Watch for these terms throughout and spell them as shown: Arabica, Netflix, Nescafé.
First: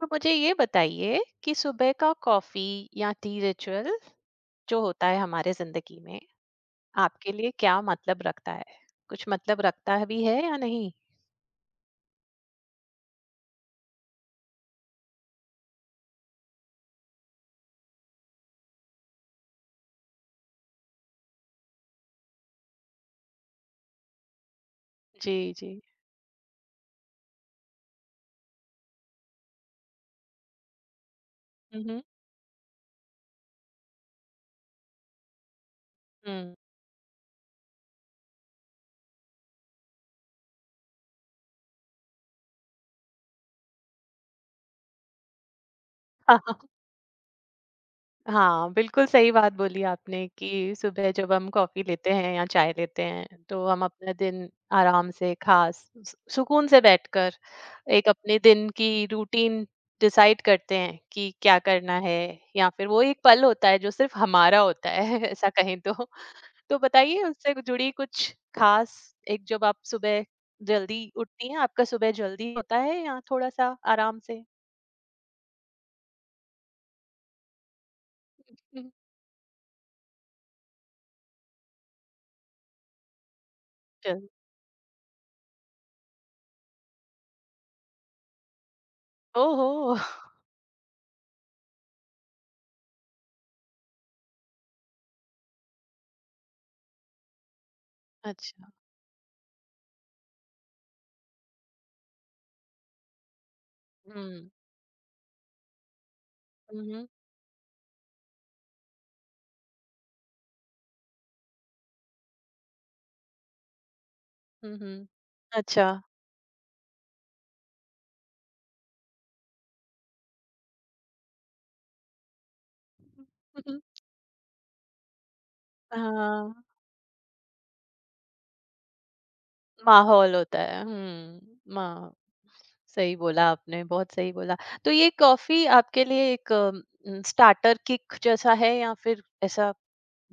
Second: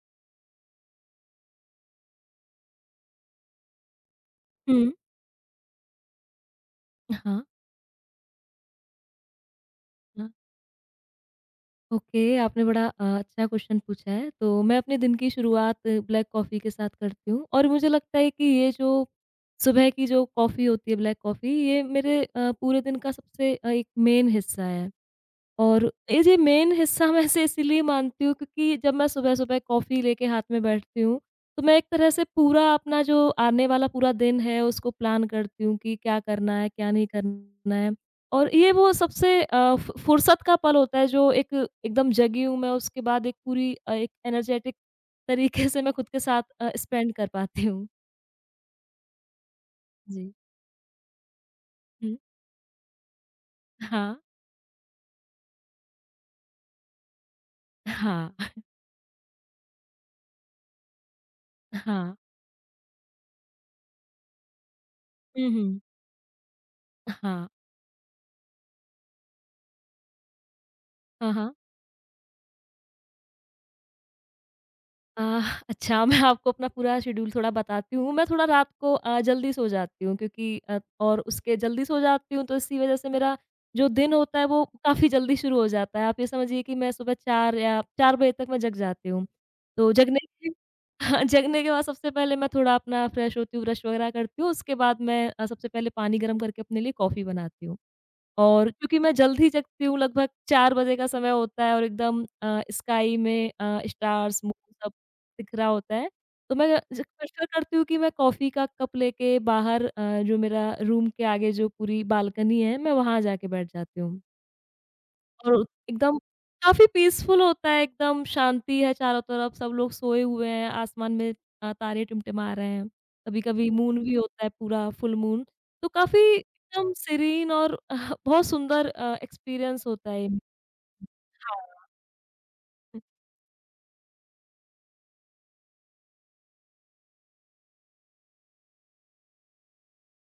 तो मुझे ये बताइए कि सुबह का कॉफी या टी रिचुअल जो हुँ। होता है हमारे जिंदगी में आपके हाँ, लिए क्या मतलब रखता है। कुछ मतलब रखता है भी हाँ। है या नहीं। ओके, आपने बड़ा अच्छा क्वेश्चन पूछा है। तो मैं अपने दिन की शुरुआत ब्लैक कॉफ़ी के साथ करती हूँ और मुझे लगता है कि ये जो सुबह की जो कॉफ़ी होती है, ब्लैक कॉफ़ी, ये मेरे पूरे दिन का सबसे एक मेन हिस्सा है। जी जी। और ये जी मेन हिस्सा मैं इसे इसीलिए मानती हूँ क्योंकि जब मैं सुबह-सुबह कॉफ़ी लेके हाथ में बैठती हूँ, तो मैं एक हम्म तरह से पूरा अपना जो आने वाला पूरा दिन है उसको प्लान करती हूँ कि क्या हम्म करना है, क्या नहीं करना है। और ये वो सबसे फु फुर्सत का पल होता है जो एक एकदम जगी हूँ मैं उसके बाद एक पूरी एक एनर्जेटिक तरीके से मैं खुद के साथ स्पेंड कर पाती हूँ। हाँ, बिल्कुल सही बात बोली आपने जी। कि सुबह जब हम कॉफ़ी लेते हुँ। हैं या चाय लेते हैं, तो हम अपना हाँ। दिन आराम से खा स सुकून से बैठकर एक हाँ। अपने दिन की रूटीन डिसाइड करते हैं कि क्या करना हाँ। है, या फिर वो एक पल होता है जो सिर्फ़ हमारा होता है हुँ, ऐसा कहें हुँ। तो। तो बताइए हाँ। उससे जुड़ी कुछ ख़ास एक। जब आप सुबह जल्दी हाँ, उठती हाँ। हैं, आपका सुबह जल्दी होता है या थोड़ा-सा आराम से? अच्छा मैं आपको अपना पूरा शेड्यूल थोड़ा बताती हूँ। मैं थोड़ा रात हुँ। को जल्दी सो जाती हूँ क्योंकि और उसके जल्दी सो जाती हूँ तो इसी वज़ह से मेरा जो दिन चल। होता है वो काफ़ी जल्दी शुरू हो जाता है। आप ये समझिए कि मैं सुबह 4 या 4 बजे तक मैं जग जाती हूँ। ओहो! तो जगने के हाँ, जगने के बाद सबसे पहले मैं थोड़ा अपना फ्रेश होती हूँ, ब्रश वगैरह करती हूँ। उसके बाद मैं सबसे पहले पानी गरम करके अपने लिए कॉफ़ी बनाती हूँ। अच्छा। और क्योंकि मैं जल्द ही जगती हूँ, लगभग 4 बजे का समय होता है और एकदम स्काई में स्टार्स, हुँ, मून सब दिख रहा होता है। तो मैं हुँ, ज हुँ। प्रेफ़र करती हूँ कि मैं कॉफ़ी का कप लेके बाहर जो मेरा रूम के आगे जो पूरी बालकनी है, मैं वहाँ जाके बैठ जाती हूँ। हुँ, हुँ। और अच्छा। एकदम काफ़ी पीसफुल होता है, एकदम शांति है चारों तरफ, सब लोग सोए हुए हैं, आसमान में तारे टिमटिमा रहे हैं। हुँ, कभी-कभी हुँ। मून भी होता है पूरा फुल मून, तो काफ़ी हाँ, एकदम सीरीन और बहुत सुंदर एक्सपीरियंस होता है माहौल ये। होता है। हुँ, हाँ। माह सही बोला आपने, बहुत सही बोला। तो ये कॉफ़ी आपके लिए एक स्टार्टर किक जैसा है, या फिर ऐसा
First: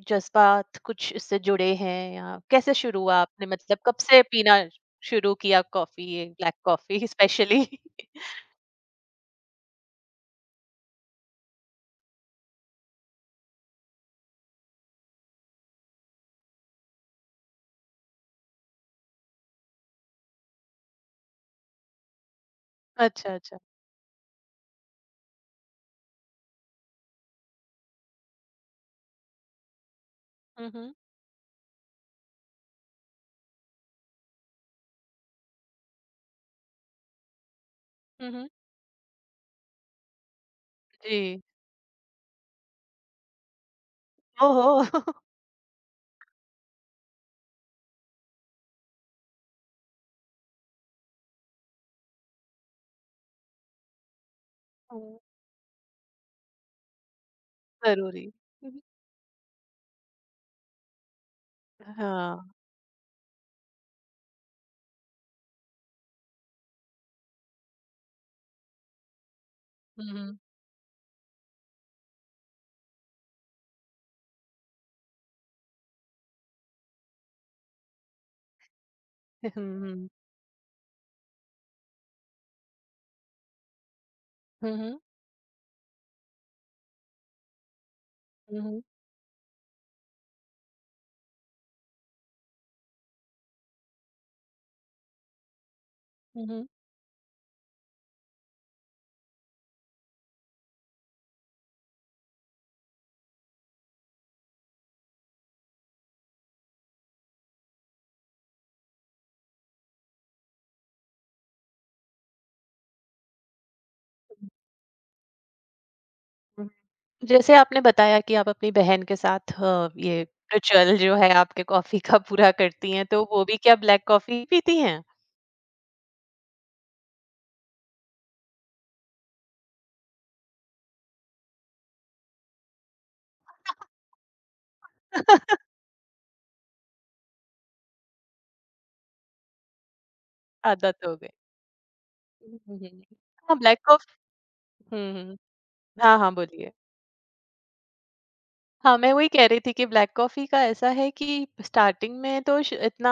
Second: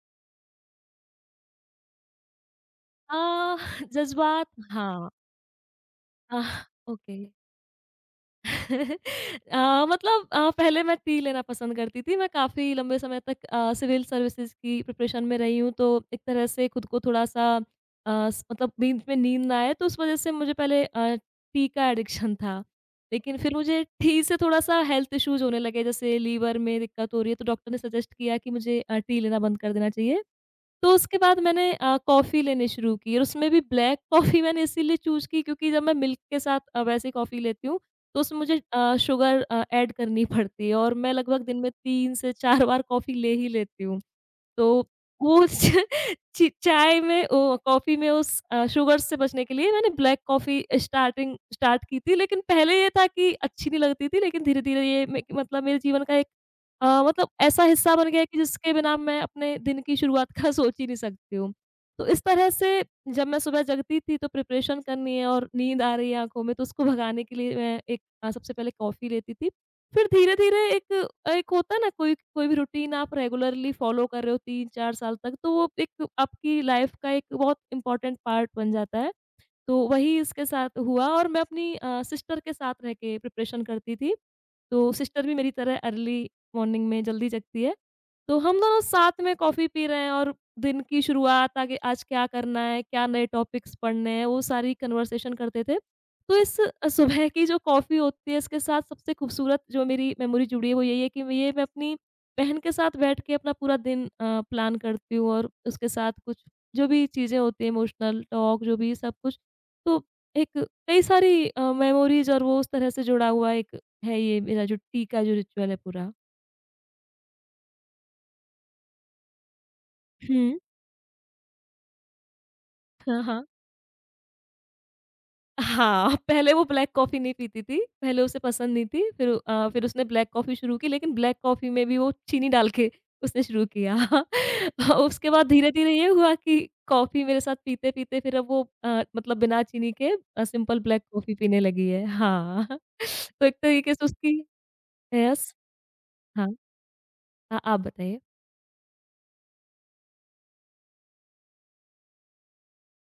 जज़्बात कुछ इससे जुड़े हैं, या कैसे शुरू हुआ अ, आपने मतलब कब से जज़्बात पीना हाँ, शुरू किया कॉफ़ी ये ah, black coffee okay. Specially? मतलब पहले मैं टी लेना पसंद करती थी। मैं काफ़ी लंबे समय तक सिविल सर्विसेज़ की प्रिपरेशन में रही हूँ, तो एक तरह से खुद को थोड़ा-सा स मतलब बीच में नींद ना आए, तो उस वज़ह से मुझे पहले टी का एडिक्शन था। अच्छा, लेकिन फिर अच्छा। मुझे टी से थोड़ा-सा हेल्थ इश्यूज़ होने लगे, जैसे लीवर में दिक्कत हो रही है, तो डॉक्टर ने सजेस्ट किया कि मुझे टी लेना बंद कर देना चाहिए। हुँ, तो हुँ। उसके बाद मैंने कॉफ़ी लेनी शुरू की और उसमें भी ब्लैक कॉफ़ी मैंने इसीलिए चूज़ की क्योंकि जब मैं मिल्क के साथ वैसे कॉफ़ी लेती हूँ, तो हुँ, उसमें हुँ। मुझे शुगर ऐड करनी पड़ती है और मैं लगभग जी। दिन में 3 से 4 बार कॉफ़ी ले ही लेती हूँ। ओहो! तो वो च ची चाय में ओ कॉफ़ी में उस शुगर से बचने के लिए मैंने ब्लैक कॉफ़ी स्टार्ट की थी, लेकिन पहले ये था कि अच्छी नहीं लगती थी, लेकिन धीरे-धीरे ये हुँ, मे मतलब मेरे जीवन का एक मतलब ऐसा हिस्सा बन गया है ज़रूरी। कि हुँ, जिसके हुँ। बिना मैं अपने दिन की शुरुआत का सोच ही नहीं सकती हूँ। तो इस तरह हाँ। से जब मैं सुबह जगती थी तो प्रिपरेशन करनी है और नींद आ रही है आँखों में तो उसको भगाने के लिए मैं एक सबसे पहले कॉफ़ी लेती थी। फिर हुँ, हुँ। धीरे-धीरे एक एक होता है ना कोई कोई भी रूटीन आप रेगुलरली फ़ॉलो कर रहे हो 3-4 साल तक तो वो एक आपकी लाइफ़ का एक बहुत इम्पोर्टेंट पार्ट बन जाता है। तो हुँ, हुँ। वही इसके साथ हुआ और मैं अपनी सिस्टर के साथ रह के प्रिपरेशन करती थी। हुँ, तो हुँ। सिस्टर भी मेरी तरह अर्ली मॉर्निंग में जल्दी जगती है। तो हम हुँ, दोनों हुँ, साथ में कॉफ़ी पी रहे हैं और दिन की शुरुआत आगे आज क्या करना है, क्या नए टॉपिक्स पढ़ने हैं, वो सारी कन्वर्सेशन करते थे। तो इस हुँ। सुबह की जो कॉफ़ी होती है इसके साथ सबसे खूबसूरत जो मेरी मेमोरी जुड़ी है वो यही है कि ये मैं अपनी बहन के साथ बैठ के अपना पूरा दिन प्लान करती हूँ और उसके साथ कुछ जो भी चीज़ें होती हैं इमोशनल टॉक जो भी सब कुछ तो एक कई सारी मेमोरीज़ और वो उस तरह से जुड़ा हुआ एक है ये मेरा जो टी का जो रिचुअल है पूरा। बिल्कुल। जैसे आपने बताया कि आप अपनी बहन के साथ ये हुँ। रिचुअल जो है आपके कॉफ़ी का पूरा करती हैं, हाँ, तो हाँ। वो भी क्या ब्लैक कॉफ़ी पीती हैं? हाँ, पहले वो ब्लैक कॉफ़ी नहीं पीती थी, पहले उसे पसंद नहीं थी, फिर उसने ब्लैक कॉफ़ी शुरू की लेकिन ब्लैक कॉफ़ी में भी वो चीनी डाल के उसने शुरू किया। हाँ, उसके बाद धीरे-धीरे ये हुआ कि कॉफ़ी मेरे साथ पीते-पीते फिर अब वो मतलब बिना चीनी के सिंपल ब्लैक आदत हो गई। कॉफ़ी पीने लगी है। हुँ, हाँ, हुँ, हुँ। तो एक हाँ, ब्लैक तरीके से कॉफ़ी। उसकी हुँ, हुँ। यस हाँ, हाँ, हाँ। बोलिए। आप बताइए? हाँ, मैं वही कह रही थी कि ब्लैक कॉफ़ी का ऐसा है कि स्टार्टिंग में तो श इतना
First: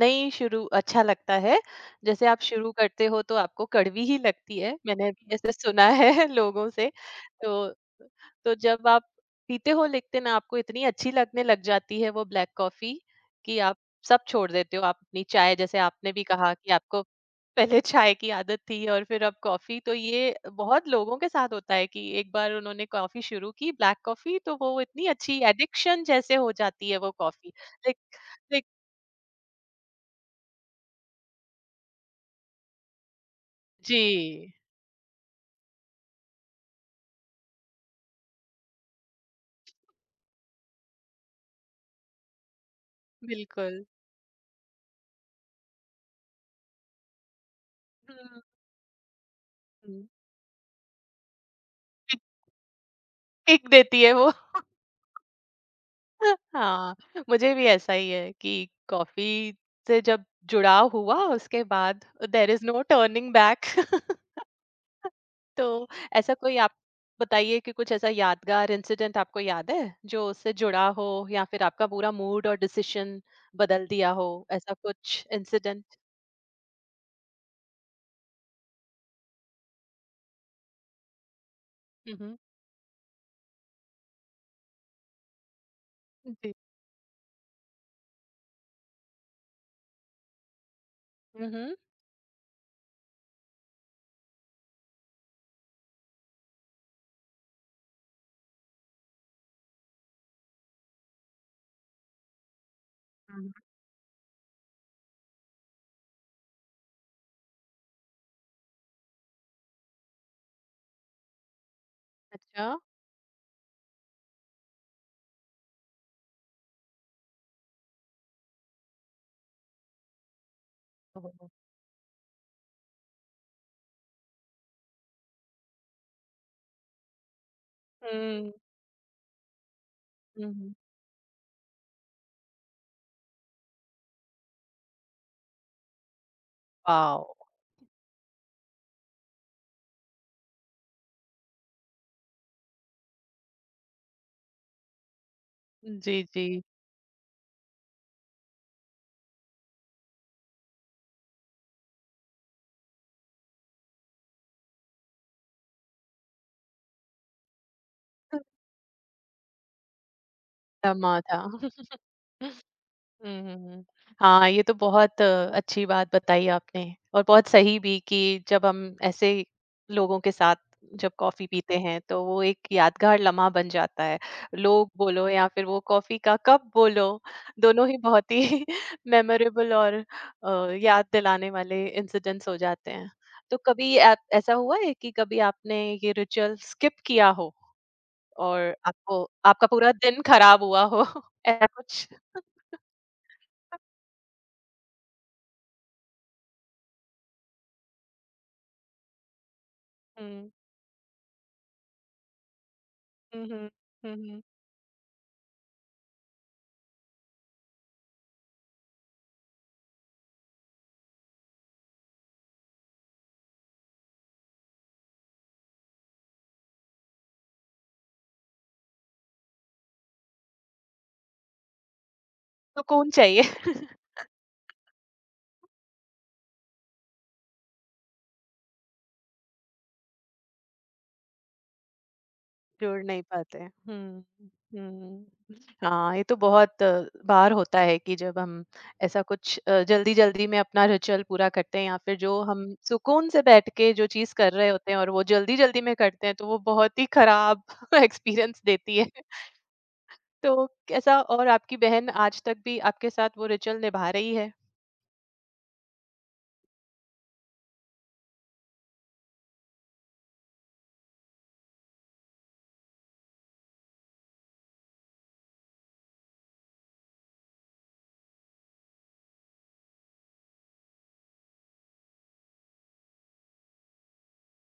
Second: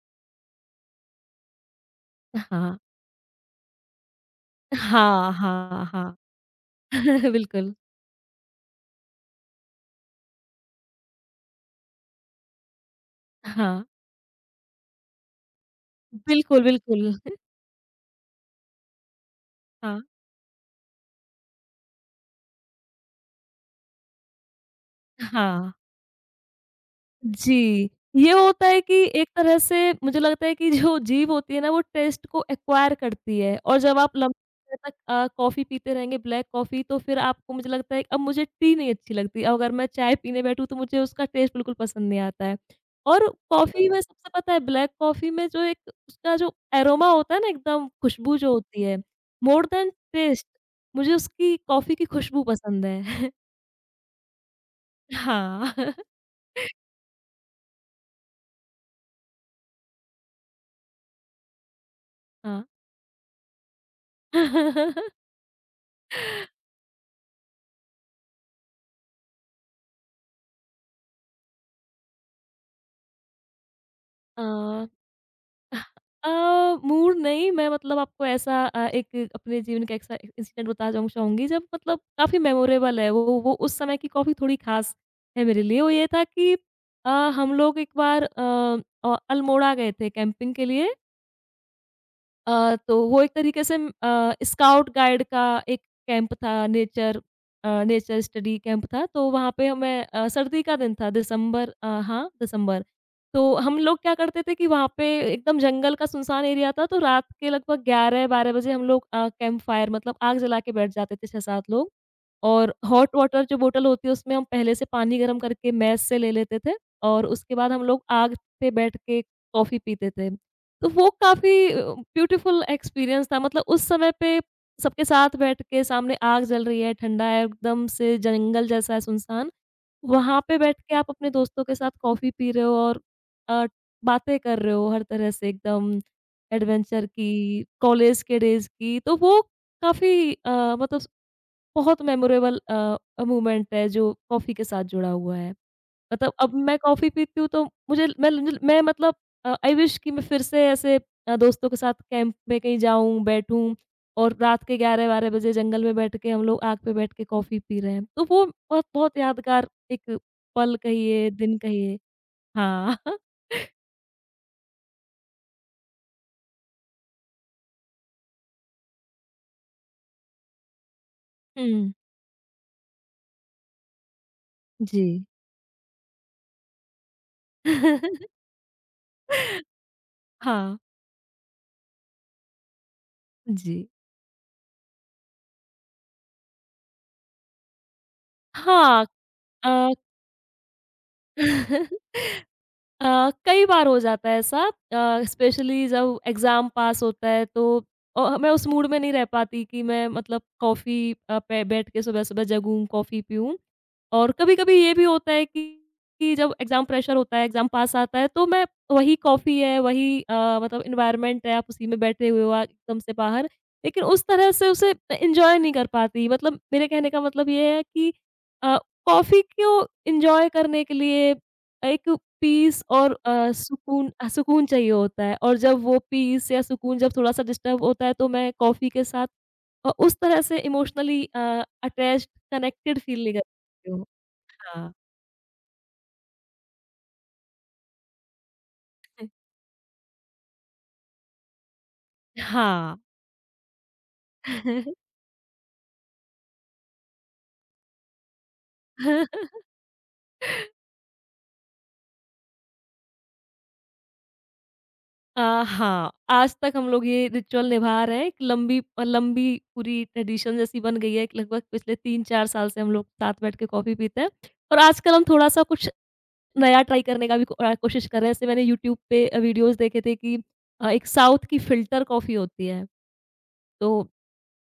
नहीं, शुरू अच्छा लगता है। जैसे आप शुरू हाँ। करते हो तो आपको कड़वी ही लगती है, मैंने हाँ, भी ऐसे हाँ, सुना हाँ। है लोगों से। तो बिल्कुल, तो जब आप पीते हो, लेकिन आपको इतनी अच्छी लगने लग जाती है वो ब्लैक कॉफ़ी कि आप हाँ। सब छोड़ देते हो। आप अपनी चाय, जैसे आपने भी कहा बिल्कुल, कि बिल्कुल। आपको पहले चाय की आदत थी और फिर अब कॉफी, तो हाँ, ये बहुत लोगों के साथ होता है कि एक बार उन्होंने कॉफी शुरू की ब्लैक कॉफी तो वो इतनी अच्छी हाँ। एडिक्शन जैसे हो जाती है वो कॉफी। जी, लाइक ये लाइक होता है कि एक तरह से मुझे लगता है कि जो जीभ होती है ना, वो टेस्ट को एक्वायर करती है और जब आप लंबे जी समय तक कॉफ़ी पीते रहेंगे, ब्लैक कॉफ़ी, तो फिर आपको मुझे लगता है कि अब मुझे टी नहीं अच्छी लगती। अब अगर मैं चाय पीने बैठूँ, तो मुझे उसका टेस्ट बिल्कुल पसंद नहीं आता है और बिल्कुल। कॉफ़ी में सबसे पता है ब्लैक कॉफ़ी में जो एक उसका जो एरोमा होता है ना, एकदम खुशबू हम्म, जो होती है, मोर दैन हम्म, टेस्ट, मुझे उसकी कॉफ़ी की किक खुशबू पसंद है। किक देती है वो हाँ। हाँ। मुझे भी ऐसा ही है कि कॉफी से जब जुड़ाव हुआ, उसके बाद देर इज हाँ। No turning back. तो ऐसा कोई आप बताइए कि कुछ ऐसा यादगार इंसिडेंट आपको याद है जो उससे जुड़ा हो, या फिर आपका पूरा मूड और डिसीजन बदल दिया हो अ ऐसा कुछ इंसिडेंट। अ, मूड नहीं, मैं मतलब आपको ऐसा एक अपने जीवन का ऐसा इंसिडेंट बताना चाहूँगी जब मतलब हम्म। काफ़ी मेमोरेबल है वो उस समय की काफ़ी थोड़ी ख़ास है मेरे लिए। वो ये था कि जी। अ, हम लोग एक बार अल्मोड़ा गए थे कैंपिंग के लिए। हम्म। तो वो एक तरीके से स्काउट गाइड का एक कैंप था नेचर स्टडी कैंप था तो वहाँ पे हमें सर्दी का दिन था दिसंबर हाँ, दिसंबर। तो हम्म, हम लोग क्या करते थे कि वहाँ पे एकदम जंगल का सुनसान एरिया था तो रात के लगभग 11-12 बजे हम लोग कैंप फायर मतलब आग जला के बैठ जाते थे 6-7 लोग अच्छा। और हॉट वाटर जो बॉटल होती है उसमें हम पहले से पानी गरम करके मैस से ले लेते थे और उसके बाद हम लोग आग पे बैठ के कॉफ़ी पीते थे। तो वो ओहो, काफ़ी ब्यूटीफुल एक्सपीरियंस था मतलब उस समय पे सबके साथ बैठ के सामने आग जल रही है, ठंडा है, एकदम से हम्म जंगल जैसा है सुनसान, वहाँ पे हम्म। बैठ के आप अपने दोस्तों के साथ कॉफ़ी पी रहे हो और अ, बातें कर रहे हो हर तरह से एकदम एडवेंचर वाओ। की, कॉलेज के डेज़ की, तो वो काफ़ी मतलब बहुत मेमोरेबल मोमेंट है जो कॉफ़ी के साथ जुड़ा हुआ है। जी मतलब जी। अब मैं कॉफ़ी पीती हूँ तो मुझे मैं मतलब आई विश कि मैं फिर से ऐसे दोस्तों के साथ कैंप में कहीं जाऊँ, बैठूँ और रात के 11-12 बजे जंगल में बैठ के हम लोग आग पे बैठ के कॉफ़ी पी रहे हैं। तो वो बहुत बहुत यादगार एक पल धमा कहिए, था। दिन कहिए। हाँ। हुँ, हुँ, हुँ। हाँ, ये तो बहुत अच्छी बात बताई आपने और बहुत सही भी कि जब हम ऐसे लोगों के साथ जब कॉफ़ी पीते हुँ। हैं, तो वो एक यादगार लम्हा बन जाता है। लोग जी। बोलो या फिर वो कॉफ़ी का कप बोलो, दोनों ही बहुत ही मेमोरेबल और हाँ। याद दिलाने वाले इंसिडेंट्स हो जाते हैं। तो जी। कभी ऐ ऐसा हुआ है कि कभी आपने ये रिचुअल स्किप किया हो और हाँ। आपको आपका अ, पूरा दिन खराब हुआ हो? ऐसा कुछ? कई बार हो जाता है ऐसा स्पेशली जब एग्ज़ाम पास होता है तो मैं उस मूड में नहीं रह पाती कि मैं मतलब हुँ। कॉफ़ी पे बैठ के सुबह-सुबह जगूँ, कॉफ़ी हुँ, पीऊँ। हुँ। हुँ, और हुँ। कभी-कभी ये भी होता है कि जब एग्ज़ाम प्रेशर होता है, एग्ज़ाम पास आता है, तो मैं वही कॉफ़ी है, वही मतलब एनवायरनमेंट है, आप उसी में बैठे हुए हो एकदम से बाहर, लेकिन उस तरह से उसे एन्जॉय नहीं कर पाती। मतलब मेरे कहने का मतलब ये है कि अ, कॉफ़ी को एन्जॉय करने के लिए एक पीस सुकून और चाहिए, सुकून चाहिए होता है और जब वो पीस या सुकून जब थोड़ा-सा डिस्टर्ब होता है, तो मैं कॉफ़ी के साथ उस तरह से इमोशनली अटैच्ड, कनेक्टेड जुड़ नहीं फील नहीं पाते। कर हुँ, हाँ। हुँ। हाँ, ये तो बहुत बार होता है कि जब हम ऐसा कुछ जल्दी-जल्दी में अपना रिचुअल पूरा करते हैं, या फिर जो हम हाँ। सुकून से बैठ के जो चीज़ कर रहे होते हैं और वो जल्दी-जल्दी में करते हैं, तो वो बहुत ही खराब एक्सपीरियंस देती है। तो कैसा, और आपकी बहन आज तक भी आपके साथ वो रिचुअल निभा रही है? अ, हाँ, आज तक हम लोग ये रिचुअल निभा रहे हैं। एक लंबी पूरी ट्रेडिशन जैसी बन गई है कि लगभग पिछले 3-4 साल से हम लोग साथ बैठ के कॉफ़ी पीते हैं और आजकल हम थोड़ा-सा कुछ नया ट्राई करने का भी कोशिश कर रहे हैं। जैसे मैंने यूट्यूब पे वीडियोज़ देखे थे कि एक साउथ की फ़िल्टर कॉफ़ी होती है। तो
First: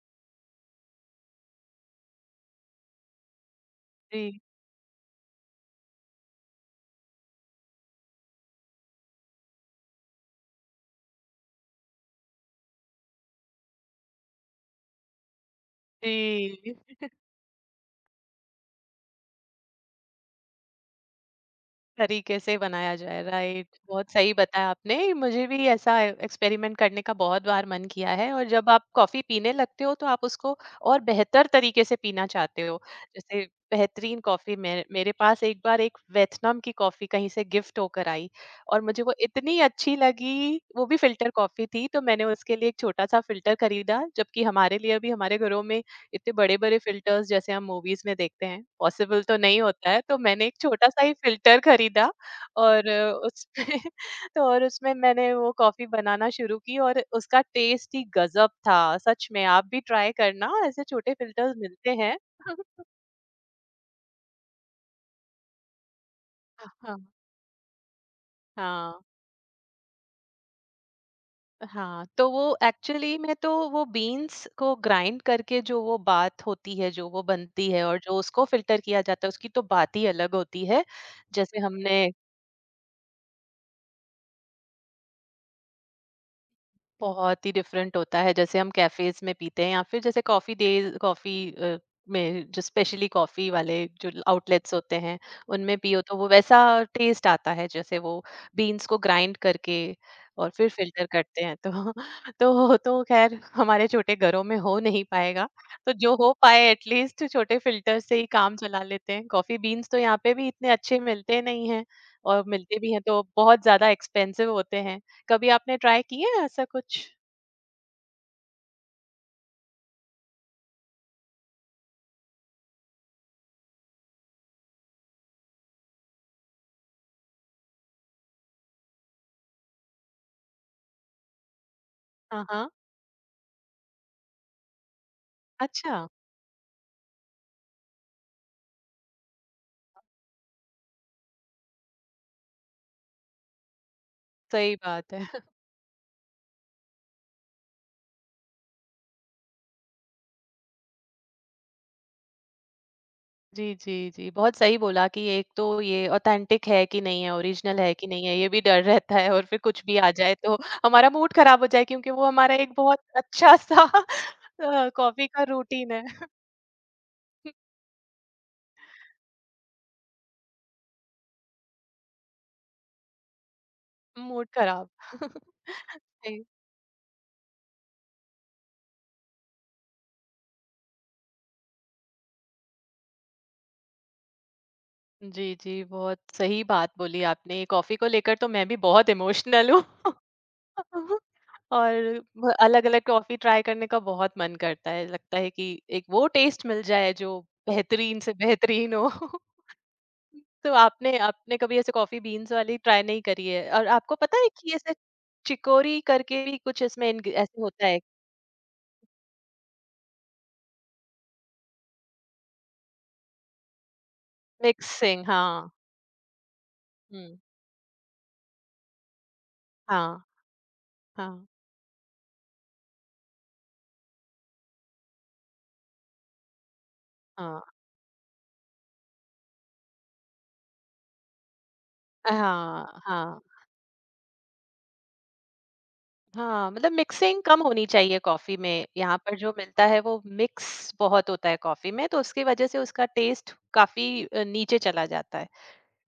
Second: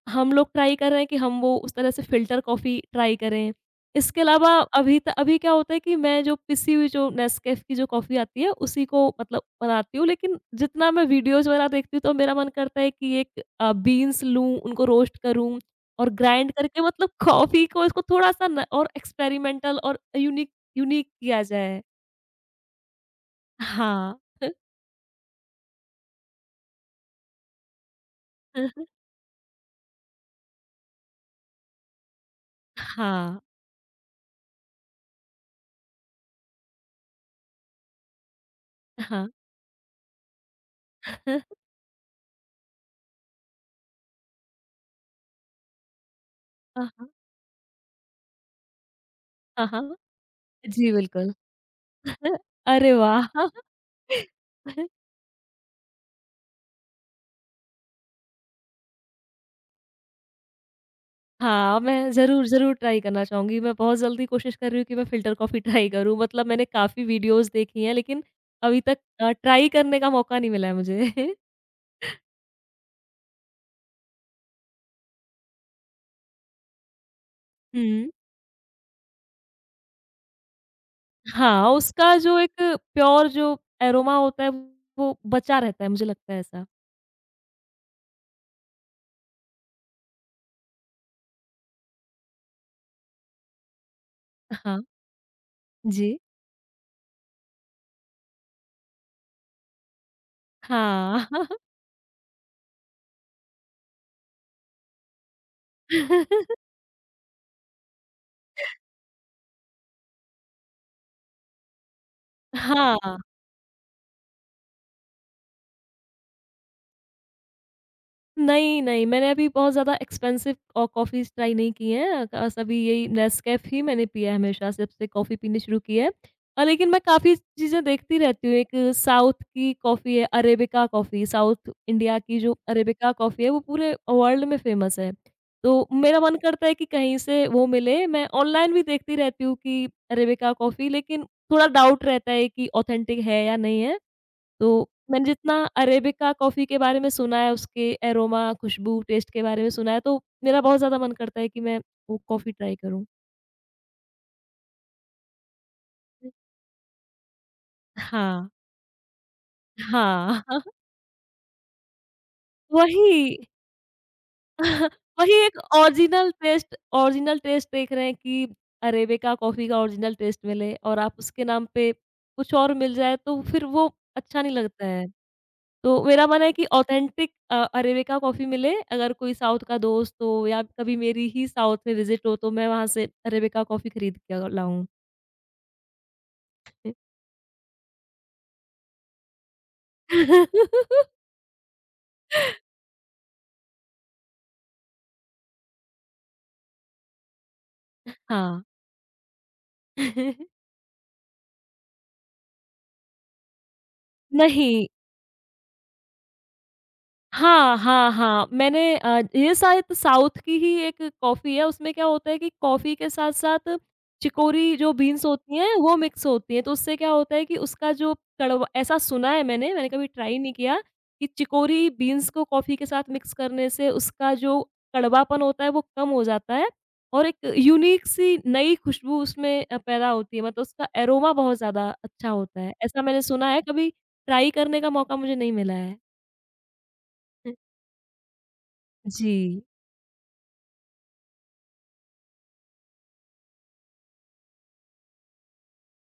हम लोग ट्राई कर रहे हैं कि हम वो उस तरह से फ़िल्टर कॉफ़ी ट्राई करें। इसके जी, अलावा अभी क्या होता है कि मैं जो पिसी हुई जो नेस्कैफ़े की जो कॉफ़ी आती है, उसी को मतलब बनाती हूँ। लेकिन जितना मैं वीडियोज़ वगैरह देखती हूँ, तो मेरा मन करता है कि एक बीन्स लूँ, उनको रोस्ट करूँ और ग्राइंड जी। करके मतलब कॉफ़ी को इसको थोड़ा-सा न और एक्सपेरिमेंटल और यूनिक यूनिक किया जाए। तरीके से बनाया जाए राइट। बहुत हाँ। सही बताया आपने, मुझे भी ऐसा एक्सपेरिमेंट करने का बहुत बार मन किया है, और जब आप कॉफी पीने लगते हो तो आप उसको और बेहतर तरीके से पीना चाहते हो। हाँ, जैसे बेहतरीन कॉफी मेरे मेरे पास एक बार एक वियतनाम की कॉफी कहीं से गिफ्ट होकर आई और मुझे वो हाँ। इतनी अच्छी लगी। वो भी फिल्टर कॉफी थी, तो मैंने उसके लिए एक छोटा सा फिल्टर खरीदा। जबकि हमारे लिए भी हमारे घरों में इतने बड़े-बड़े हाँ, हाँ। फ़िल्टर्स जैसे हम मूवीज़ में देखते हैं, पॉसिबल तो नहीं हाँ, होता हाँ। है, तो मैंने एक जी, छोटा-सा ही बिल्कुल। फ़िल्टर खरीदा और अरे वाह! उसमें तो और उसमें मैंने वो कॉफ़ी बनाना शुरू की और उसका टेस्ट ही गज़ब था। सच में आप भी ट्राई करना, ऐसे छोटे फ़िल्टर्स हाँ, मिलते मैं हैं। ज़रूर, ज़रूर ट्राई करना चाहूँगी। मैं बहुत जल्दी कोशिश कर रही हूँ कि मैं फ़िल्टर कॉफ़ी ट्राई करूँ। मतलब मैंने हाँ, काफ़ी वीडियोज़ देखी हैं लेकिन अभी हाँ, तक ट्राई करने का मौका नहीं मिला है मुझे। हाँ, तो वो एक्चुअली में तो वो बीन्स को ग्राइंड करके जो वो बात होती है, जो वो बनती है और हुँ। जो उसको फ़िल्टर किया जाता है, उसकी तो बात ही अलग होती है। जैसे हाँ, हमने उसका जो एक प्योर जो एरोमा होता है वो बचा रहता है, मुझे लगता है ऐसा। बहुत ही डिफरेंट होता है जैसे हम कैफेज में पीते हैं, या फिर जैसे कॉफी डेज कॉफी में जो स्पेशली कॉफी वाले जो आउटलेट्स हाँ। होते हैं, उनमें पियो तो जी। वो वैसा टेस्ट आता है जैसे वो बीन्स को ग्राइंड करके और फिर फिल्टर हाँ। करते हैं, तो तो खैर हमारे छोटे घरों में हो नहीं पाएगा, तो जो हो पाए एटलीस्ट छोटे फिल्टर से ही काम चला लेते हैं। कॉफी बीन्स तो यहाँ पे भी इतने अच्छे मिलते नहीं हैं, और मिलते भी हैं हाँ। तो बहुत ज्यादा एक्सपेंसिव होते हैं। कभी आपने ट्राई किया है ऐसा कुछ? नहीं, नहीं, मैंने अभी बहुत ज़्यादा एक्सपेंसिव कॉफ़ीज़ ट्राई नहीं की हैं। सभी यही नेस्कैफ़े ही मैंने पिया है हमेशा जब से कॉफ़ी पीनी शुरू की है। लेकिन मैं काफ़ी चीज़ें देखती रहती हूँ। एक साउथ की कॉफ़ी है अरेबिका कॉफ़ी, साउथ इंडिया की हाँ, जो हाँ। अरेबिका कॉफ़ी है वो पूरे वर्ल्ड में फ़ेमस है। तो अच्छा, मेरा मन करता है कि कहीं से वो मिले। मैं ऑनलाइन भी देखती रहती हूँ कि अरेबिका कॉफ़ी लेकिन थोड़ा डाउट रहता है कि ऑथेंटिक है या नहीं है। सही तो बात है। मैंने जितना अरेबिका कॉफ़ी के बारे में सुना है, उसके एरोमा, खुशबू, टेस्ट के बारे में सुना है, तो मेरा बहुत ज़्यादा मन करता है कि मैं वो कॉफ़ी ट्राई करूँ। जी, जी, जी, बहुत सही बोला कि एक तो ये ऑथेंटिक है कि नहीं है, ओरिजिनल है कि नहीं है, हाँ, ये भी डर रहता है, और फिर कुछ भी आ जाए हाँ, तो हमारा मूड खराब हो जाए, क्योंकि वो हमारा एक बहुत वही अच्छा-सा कॉफ़ी वही का एक रूटीन है। ओरिजिनल टेस्ट देख रहे हैं कि अरेबिका कॉफ़ी का ओरिजिनल टेस्ट मिले और आप उसके नाम पे कुछ और मिल जाए, तो फिर वो अच्छा मूड नहीं लगता खराब। है। तो मेरा मन सही। है कि ऑथेंटिक अरेबिका कॉफ़ी मिले, अगर कोई साउथ का दोस्त हो या कभी मेरी ही साउथ में विज़िट हो तो मैं वहाँ से अरेबिका कॉफ़ी खरीद के लाऊँ। जी, जी, बहुत सही बात बोली आपने। कॉफ़ी को लेकर तो मैं भी बहुत इमोशनल हूँ। और अलग अलग कॉफी ट्राई करने का बहुत मन करता है। लगता है कि एक वो टेस्ट मिल जाए जो बेहतरीन से हाँ। बेहतरीन हो। तो आपने आपने कभी ऐसे कॉफी बीन्स वाली ट्राई नहीं करी है? और आपको पता है कि नहीं। ऐसे चिकोरी करके भी कुछ इसमें ऐसे हाँ, होता है। हाँ, हाँ। मैंने ये शायद साउथ की ही एक कॉफ़ी है, उसमें क्या होता है कि कॉफ़ी के साथ-साथ चिकोरी जो बीन्स मिक्सिंग हाँ। होती हैं, वो मिक्स होती हैं, तो उससे क्या होता हम्म। है कि उसका जो कड़वा ऐसा सुना है मैंने, मैंने कभी हाँ ट्राई नहीं किया कि हाँ। चिकोरी बीन्स को कॉफ़ी के साथ मिक्स करने से उसका जो कड़वापन होता है, वो कम हो जाता है और एक हाँ यूनिक सी नई खुशबू उसमें पैदा होती है, मतलब उसका एरोमा बहुत ज़्यादा अच्छा होता है। हाँ। ऐसा मैंने हाँ, सुना है, कभी ट्राई करने का मौका मुझे नहीं मिला है। हाँ, मतलब मिक्सिंग कम होनी चाहिए कॉफ़ी में। यहाँ जी। पर जो मिलता है वो मिक्स बहुत होता है कॉफ़ी में, तो उसकी वज़ह से उसका टेस्ट काफ़ी नीचे चला जाता है।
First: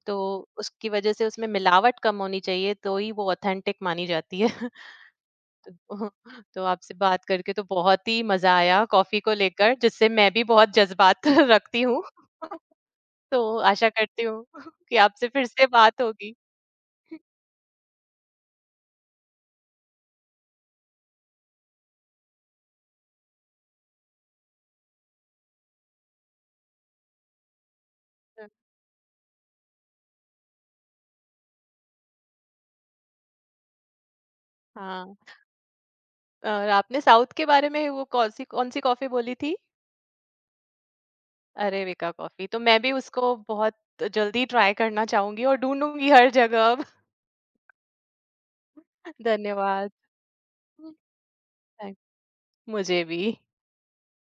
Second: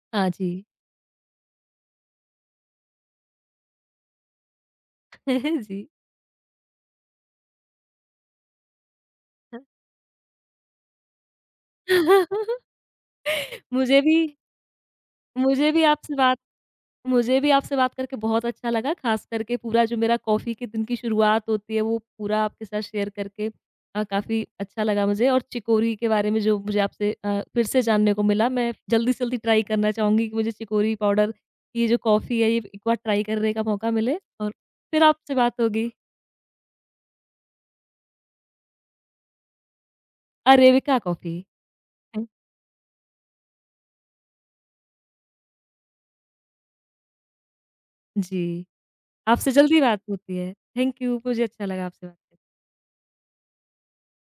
तो हाँ जी। उसकी वज़ह से उसमें मिलावट कम होनी चाहिए, तो ही वो ऑथेंटिक मानी जाती है। जी। तो तो आपसे बात करके तो बहुत ही मज़ा आया कॉफ़ी को लेकर, जिससे मैं भी बहुत जज़्बात रखती हूँ। तो आशा मुझे भी करती हूँ कि आपसे फिर से मुझे भी बात आपसे होगी। बात मुझे भी आपसे बात करके बहुत अच्छा लगा, ख़ास करके पूरा जो मेरा कॉफ़ी के दिन की शुरुआत होती है, वो पूरा आपके साथ शेयर करके काफ़ी अच्छा लगा मुझे और चिकोरी के बारे में जो मुझे आपसे फिर से जानने को मिला, मैं जल्दी से जल्दी ट्राई करना चाहूँगी कि मुझे चिकोरी पाउडर, ये जो कॉफ़ी है, ये एक बार ट्राई करने का मौका मिले और फिर हाँ, आपसे बात होगी। और आपने साउथ के बारे में वो कौन-सी कौन-सी कॉफ़ी बोली थी? Arabica coffee. अरेबिका कॉफी, तो मैं भी उसको बहुत जल्दी ट्राई करना चाहूँगी और ढूँढूँगी हर जगह अब। जी, आपसे जल्दी धन्यवाद। बात होती है। थैंक यू, मुझे अच्छा लगा थैंक। आपसे बात मुझे भी।